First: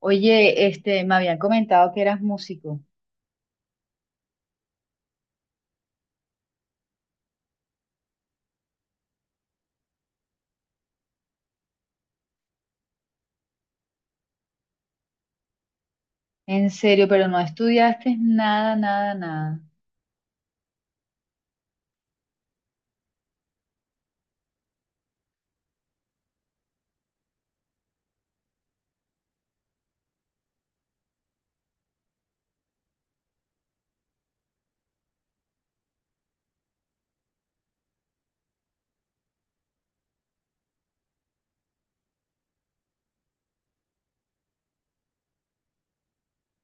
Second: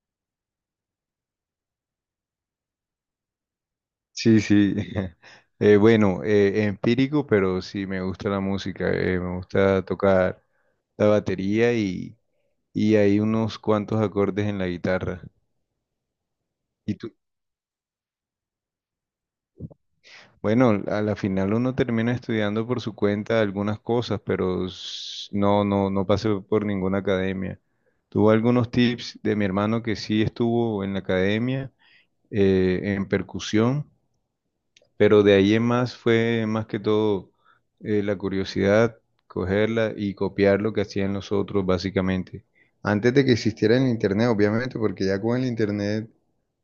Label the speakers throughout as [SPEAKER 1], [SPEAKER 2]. [SPEAKER 1] Oye, este, me habían comentado que eras músico.
[SPEAKER 2] Sí, sí. Bueno, empírico, pero sí me gusta la música. Me gusta tocar la batería y hay unos cuantos acordes en la guitarra.
[SPEAKER 1] En
[SPEAKER 2] Y
[SPEAKER 1] serio,
[SPEAKER 2] tú,
[SPEAKER 1] pero no estudiaste nada, nada, nada.
[SPEAKER 2] bueno, a la final uno termina estudiando por su cuenta algunas cosas, pero no, no, no pasé por ninguna academia. Tuve algunos tips de mi hermano que sí estuvo en la academia en percusión. Pero de ahí en más fue más que todo, la curiosidad, cogerla y copiar lo que hacían los otros básicamente. Antes de que existiera el internet, obviamente, porque ya con el internet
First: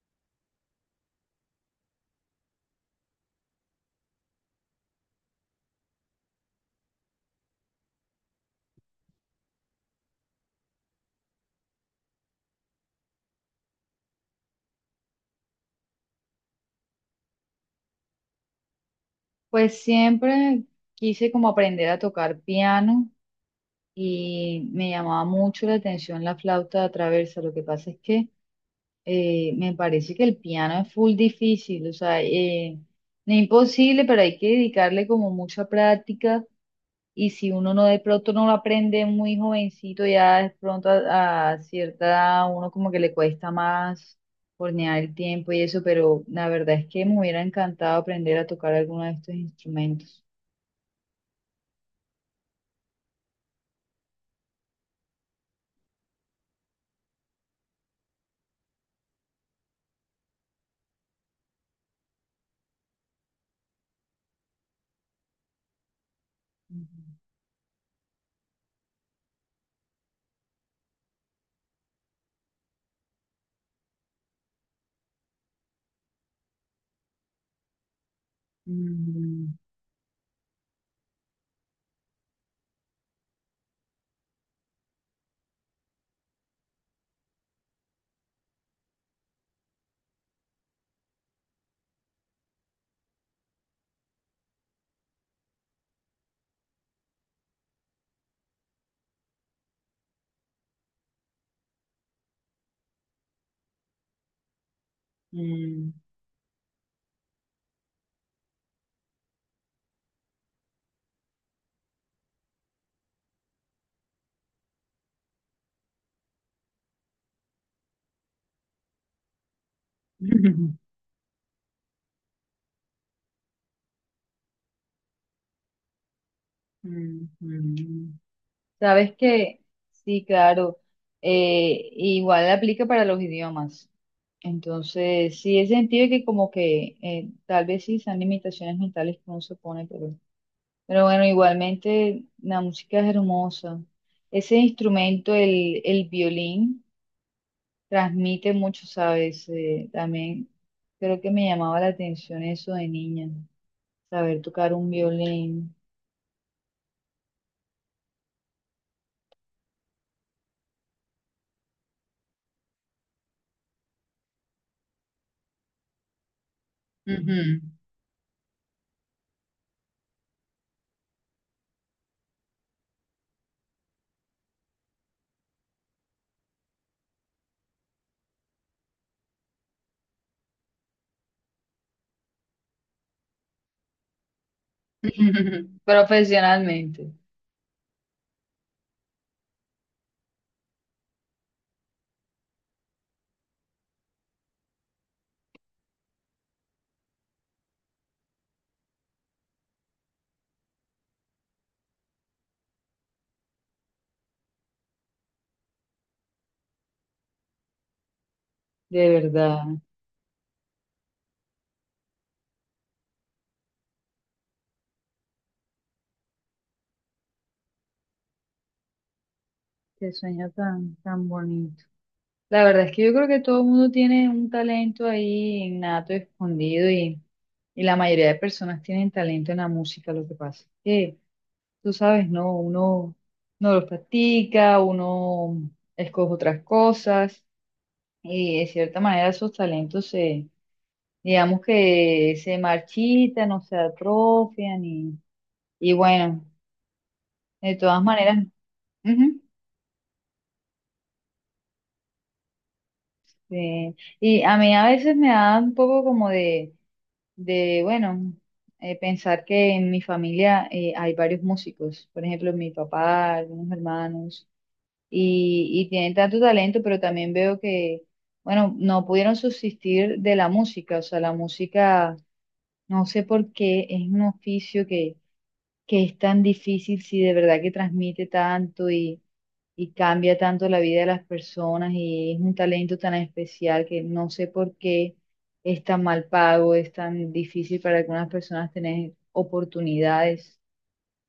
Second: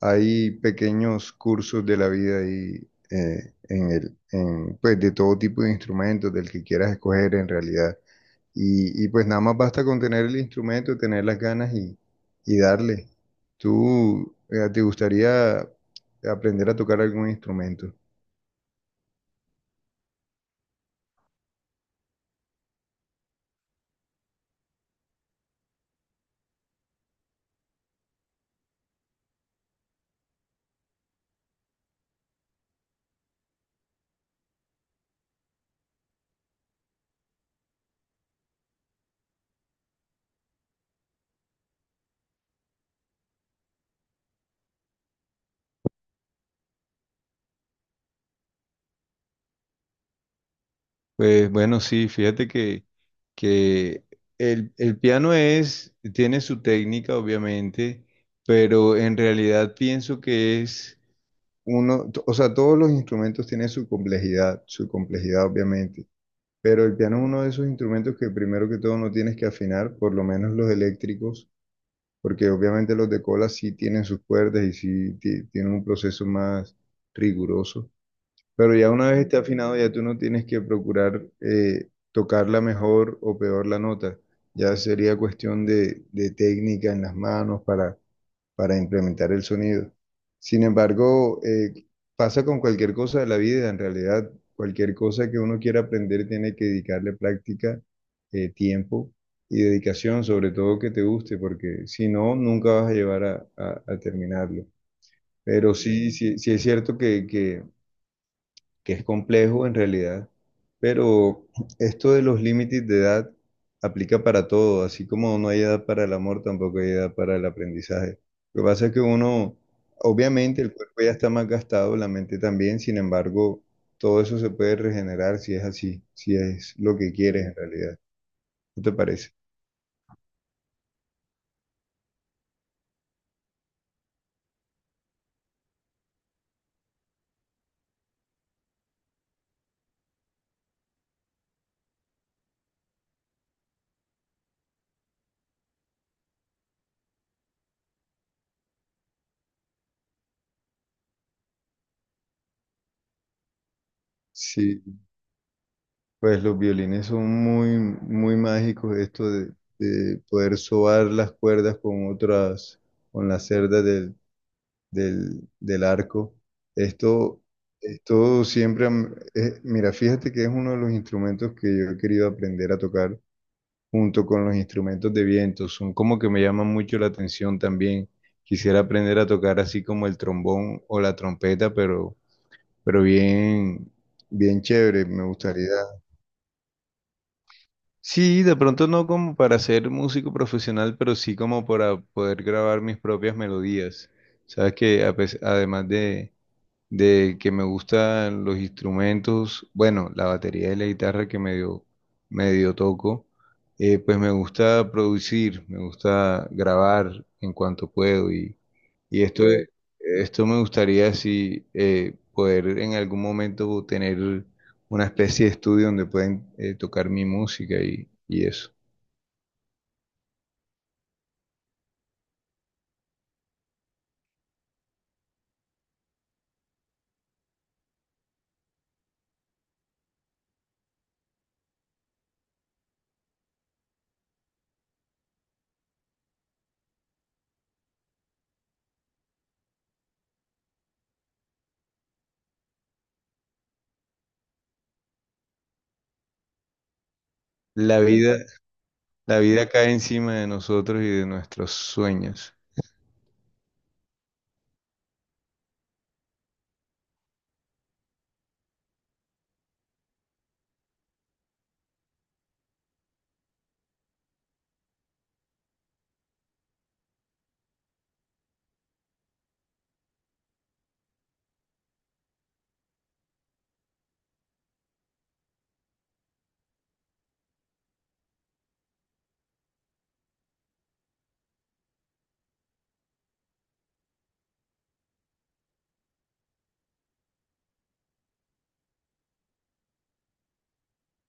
[SPEAKER 2] hay pequeños cursos de la vida y pues de todo tipo de instrumentos, del que quieras escoger en realidad. Y pues nada más basta con tener el instrumento, tener las ganas y darle. ¿Tú te gustaría aprender a tocar algún instrumento?
[SPEAKER 1] Pues siempre quise como aprender a tocar piano y me llamaba mucho la atención la flauta traversa. Lo que pasa es que me parece que el piano es full difícil, o sea, no es imposible, pero hay que dedicarle como mucha práctica. Y si uno no de pronto no lo aprende muy jovencito, ya de pronto a cierta edad uno como que le cuesta más hornear el tiempo y eso, pero la verdad es que me hubiera encantado aprender a tocar alguno de estos instrumentos.
[SPEAKER 2] Pues bueno, sí, que el piano tiene su técnica, obviamente, pero en realidad pienso que es o sea, todos los instrumentos tienen su complejidad, obviamente, pero el piano es uno de esos instrumentos que primero que todo no tienes que afinar, por lo menos los eléctricos, porque obviamente los de cola sí tienen sus cuerdas y sí tienen un proceso más riguroso. Pero ya una vez esté
[SPEAKER 1] Ujú.
[SPEAKER 2] afinado, ya tú no tienes que procurar tocarla mejor o peor la nota. Ya sería cuestión de técnica en las manos para implementar el sonido. Sin embargo, pasa con cualquier cosa de la vida, en realidad, cualquier cosa que uno quiera aprender tiene que dedicarle práctica, tiempo y dedicación, sobre todo que te guste, porque si no, nunca vas a llevar a terminarlo.
[SPEAKER 1] Mm,
[SPEAKER 2] Pero
[SPEAKER 1] mm.
[SPEAKER 2] sí, sí, sí es cierto que que es complejo en realidad, pero esto de los límites de edad aplica para todo, así como no hay edad para el amor, tampoco hay edad para el aprendizaje. Lo que pasa es que uno, obviamente el cuerpo ya está más gastado, la mente también, sin embargo, todo eso se puede regenerar si es así, si es lo que
[SPEAKER 1] Mm,
[SPEAKER 2] quieres en realidad.
[SPEAKER 1] mm.
[SPEAKER 2] ¿No te
[SPEAKER 1] Sabes
[SPEAKER 2] parece?
[SPEAKER 1] que sí, claro, igual aplica para los idiomas. Entonces, sí, he sentido que como que tal vez sí sean limitaciones mentales que uno se pone, pero bueno, igualmente la música es hermosa. Ese instrumento, el violín, transmite mucho, ¿sabes? También creo que me llamaba la atención eso de niña, saber tocar
[SPEAKER 2] Sí,
[SPEAKER 1] un violín.
[SPEAKER 2] pues los violines son muy, muy mágicos, esto de poder sobar las cuerdas con otras, con las cerdas del arco. Esto,
[SPEAKER 1] Ujú.
[SPEAKER 2] Esto siempre, mira, fíjate que es uno de los instrumentos que yo he querido aprender a tocar junto con los instrumentos de viento. Son como que me llaman mucho la atención también. Quisiera aprender a tocar así como el trombón o la trompeta, pero bien, bien chévere, me gustaría.
[SPEAKER 1] Profesionalmente,
[SPEAKER 2] Sí, de pronto no como para ser músico profesional, pero sí como para poder grabar mis propias melodías. Sabes que además de que me gustan los instrumentos, bueno, la batería y la guitarra que medio, medio toco, pues me gusta producir, me gusta grabar en cuanto puedo y,
[SPEAKER 1] de
[SPEAKER 2] y esto, Ok.
[SPEAKER 1] verdad.
[SPEAKER 2] Esto me gustaría si poder en algún momento tener una especie de estudio donde pueden tocar mi música y eso.
[SPEAKER 1] Qué sueño tan, tan bonito. La verdad es que yo creo que todo el mundo tiene un talento ahí innato, escondido y... y la mayoría de personas tienen talento en la música, lo que pasa es que tú sabes, ¿no? Uno no los practica, uno escoge otras cosas y de cierta manera esos talentos se, digamos que se marchitan o se atrofian y bueno, de
[SPEAKER 2] La
[SPEAKER 1] todas
[SPEAKER 2] vida,
[SPEAKER 1] maneras,
[SPEAKER 2] la
[SPEAKER 1] ujú,
[SPEAKER 2] vida cae encima de nosotros y de nuestros sueños.
[SPEAKER 1] eh, y a mí a veces me da un poco como de bueno, pensar que en mi familia hay varios músicos, por ejemplo, mi papá, algunos hermanos. Y, y tienen tanto talento, pero también veo que, bueno, no pudieron subsistir de la música, o sea, la música, no sé por qué, es un oficio que es tan difícil si de verdad que transmite tanto y cambia tanto la vida de las personas y es un talento tan especial que no sé por qué es tan mal pago, es tan difícil para algunas personas tener oportunidades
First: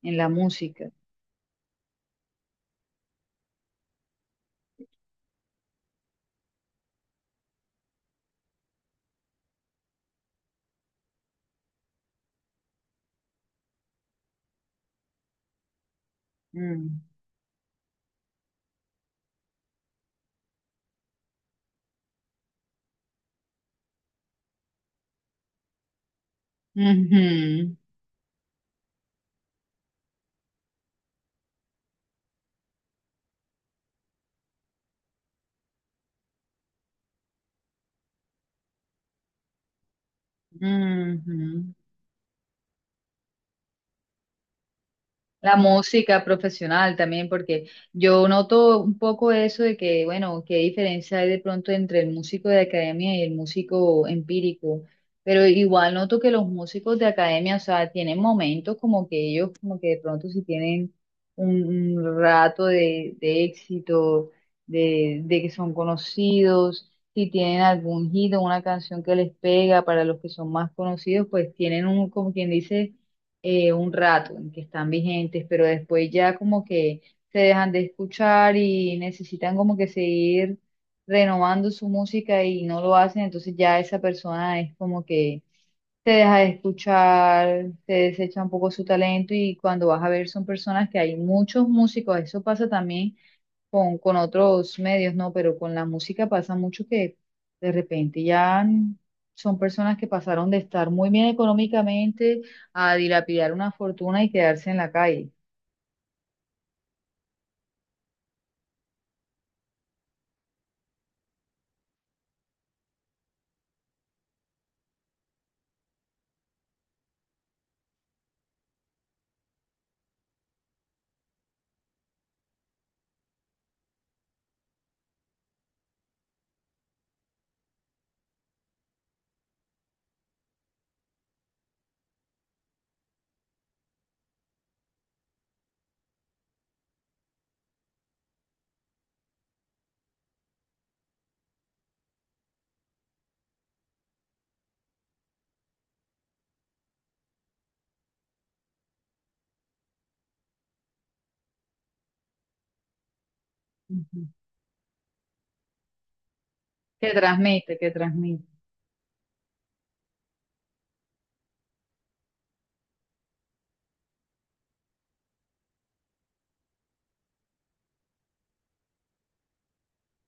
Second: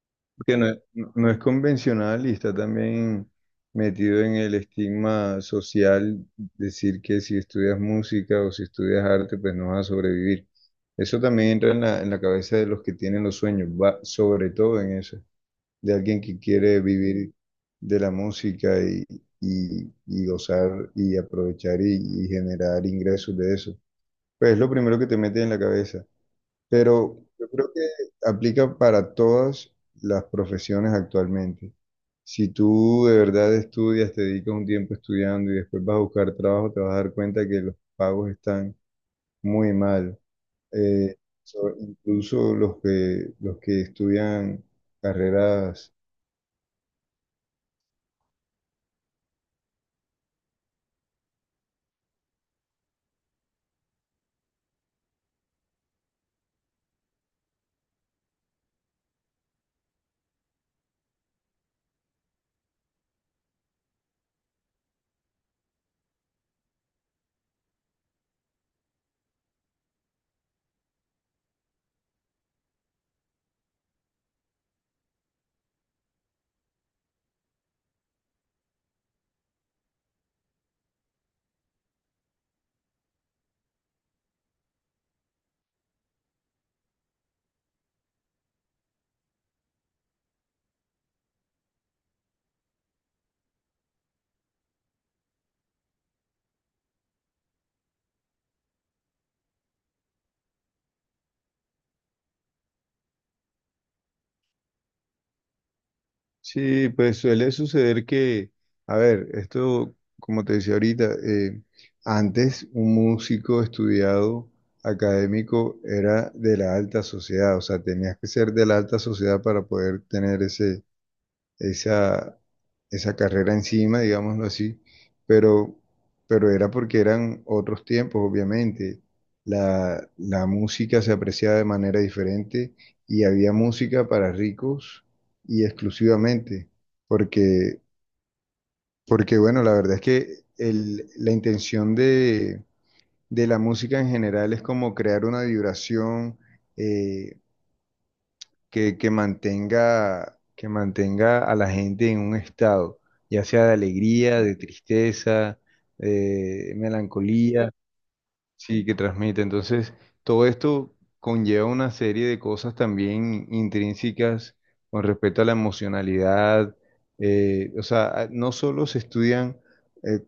[SPEAKER 1] en la
[SPEAKER 2] Porque no,
[SPEAKER 1] música.
[SPEAKER 2] no es convencional y está también metido en el estigma social decir que si estudias música o si estudias arte, pues no vas a sobrevivir. Eso también entra en en la cabeza de los que tienen los sueños, va sobre todo en eso, de alguien que quiere
[SPEAKER 1] Mm.
[SPEAKER 2] vivir de la música y gozar y aprovechar y generar ingresos de eso. Pues es lo primero que te mete en la cabeza. Pero yo creo
[SPEAKER 1] Ujú.
[SPEAKER 2] que aplica para todas las profesiones actualmente. Si tú de verdad estudias, te dedicas un tiempo estudiando y después vas a buscar trabajo, te vas a dar cuenta que los pagos están muy mal. Eh,
[SPEAKER 1] Ujú.
[SPEAKER 2] Incluso los que estudian
[SPEAKER 1] La
[SPEAKER 2] carreras.
[SPEAKER 1] música profesional también, porque yo noto un poco eso de que, bueno, qué diferencia hay de pronto entre el músico de academia y el músico empírico, pero igual noto que los músicos de academia, o sea, tienen momentos como que ellos, como que de pronto si tienen un rato de éxito, de que son conocidos, si tienen algún hit o una canción que les pega para los que son más conocidos, pues tienen un, como quien dice, un rato en que están vigentes, pero después ya como que se dejan de escuchar y necesitan como que seguir renovando su música y no lo hacen, entonces ya esa persona es como que se deja de escuchar, se desecha un poco su talento y cuando vas a ver son personas que hay muchos músicos, eso pasa también con otros medios, ¿no? Pero con la música pasa mucho que de repente ya son personas que pasaron de estar muy bien económicamente a dilapidar una fortuna y quedarse en la calle.
[SPEAKER 2] Sí, pues suele suceder que, a ver, esto, como te decía ahorita, antes un músico estudiado académico era de la alta sociedad, o sea, tenías que ser de la alta sociedad para poder tener esa, esa carrera encima, digámoslo así, pero, pero era porque eran otros tiempos, obviamente. La música se apreciaba de manera diferente y había música para ricos y exclusivamente, porque, porque bueno, la verdad es que la intención de la música en general es como crear una vibración, eh, que mantenga a la gente en un estado, ya sea de
[SPEAKER 1] Ujú.
[SPEAKER 2] alegría, de tristeza, de
[SPEAKER 1] Que
[SPEAKER 2] melancolía,
[SPEAKER 1] transmite, que transmite.
[SPEAKER 2] sí, que transmite. Entonces, todo esto conlleva una serie de cosas también intrínsecas con respecto a la emocionalidad. O sea, no solo se estudian eh,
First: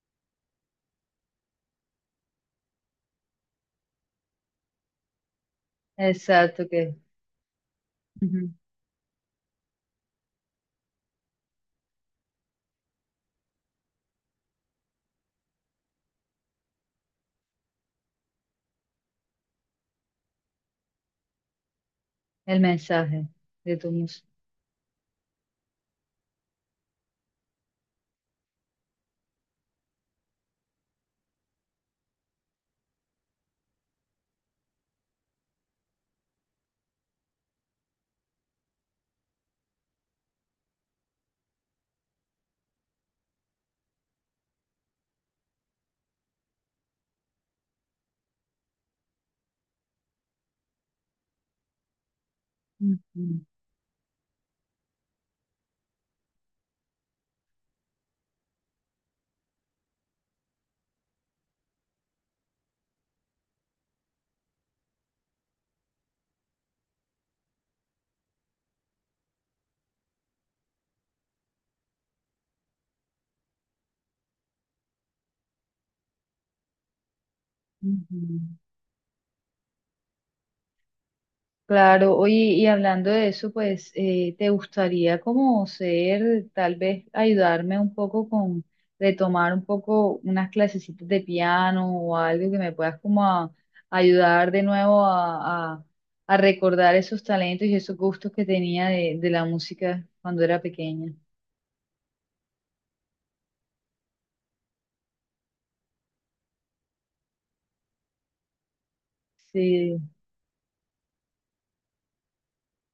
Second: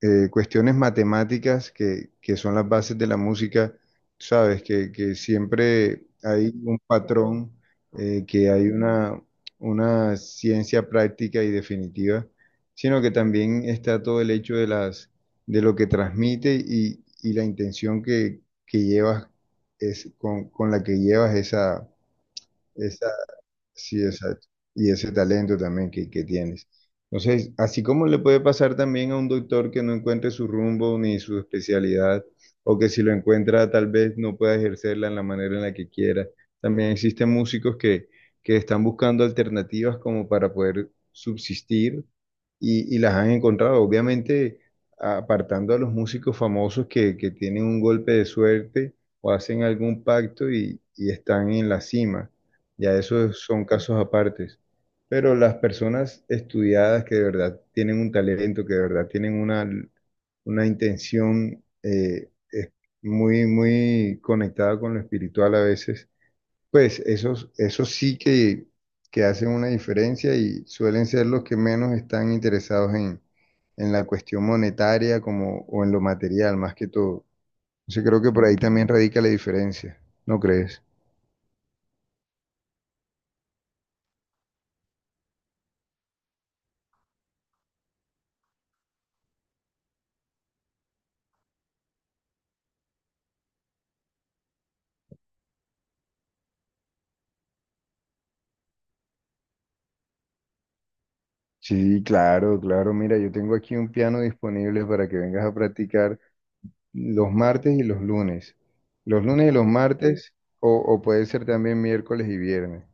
[SPEAKER 2] cuestiones matemáticas que son las bases de la música, sabes, que siempre hay
[SPEAKER 1] Exacto,
[SPEAKER 2] un
[SPEAKER 1] que
[SPEAKER 2] patrón, que
[SPEAKER 1] ujú,
[SPEAKER 2] hay una ciencia práctica y definitiva, sino que también está todo el hecho de las, de lo que transmite y la intención que llevas es con la que llevas esa,
[SPEAKER 1] el
[SPEAKER 2] esa
[SPEAKER 1] mensaje de tu
[SPEAKER 2] Sí,
[SPEAKER 1] música.
[SPEAKER 2] exacto. Y ese talento también que tienes. Entonces, así como le puede pasar también a un doctor que no encuentre su rumbo ni su especialidad, o que si lo encuentra tal vez no pueda ejercerla en la manera en la que quiera, también existen músicos que están buscando alternativas como para poder subsistir y las han encontrado. Obviamente, apartando a los músicos famosos que tienen un golpe de suerte o hacen algún pacto y están en la cima, ya esos
[SPEAKER 1] Ujú,
[SPEAKER 2] son casos apartes. Pero las personas estudiadas que de verdad tienen un talento, que de verdad tienen una intención, es muy, muy conectada con lo espiritual a veces, pues esos, que hacen una diferencia y suelen ser los que menos están interesados en la cuestión monetaria, como o en lo material más que todo. Entonces creo que por
[SPEAKER 1] ujú.
[SPEAKER 2] ahí también radica la diferencia, ¿no crees?
[SPEAKER 1] Claro, oye, y hablando de eso, pues, ¿te gustaría como ser, tal vez ayudarme un poco con retomar un poco unas clasecitas de piano o algo que me puedas como ayudar de nuevo a, a recordar esos talentos y esos gustos que tenía de la música cuando era pequeña?
[SPEAKER 2] Sí, claro, claro. Mira, yo tengo aquí un piano disponible para que vengas a practicar los martes y los lunes. Los lunes y los
[SPEAKER 1] Sí.
[SPEAKER 2] martes, o puede ser también miércoles y viernes.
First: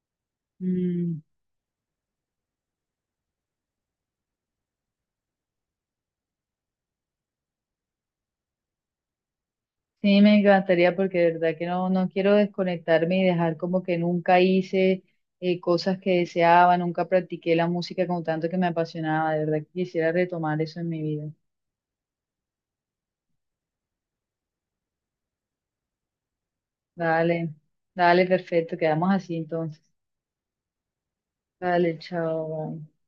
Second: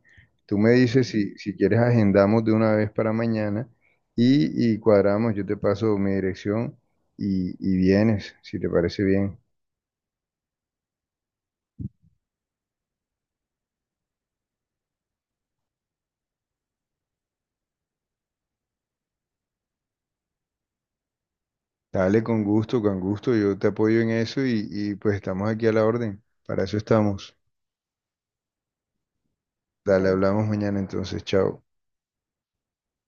[SPEAKER 2] Tú me dices
[SPEAKER 1] Mm.
[SPEAKER 2] si, si quieres agendamos de una vez para mañana y cuadramos, yo te paso mi dirección y vienes, si te parece bien.
[SPEAKER 1] Sí, me encantaría porque de verdad que no, no quiero desconectarme y dejar como que nunca hice cosas que deseaba, nunca practiqué la música con tanto que me apasionaba. De verdad que quisiera retomar eso en mi vida.
[SPEAKER 2] Dale, con gusto, yo te apoyo en eso y pues estamos aquí a la orden. Para eso estamos.
[SPEAKER 1] Dale, dale, perfecto, quedamos así entonces.
[SPEAKER 2] Dale, hablamos mañana entonces, chao.
[SPEAKER 1] Dale, chao. Bye.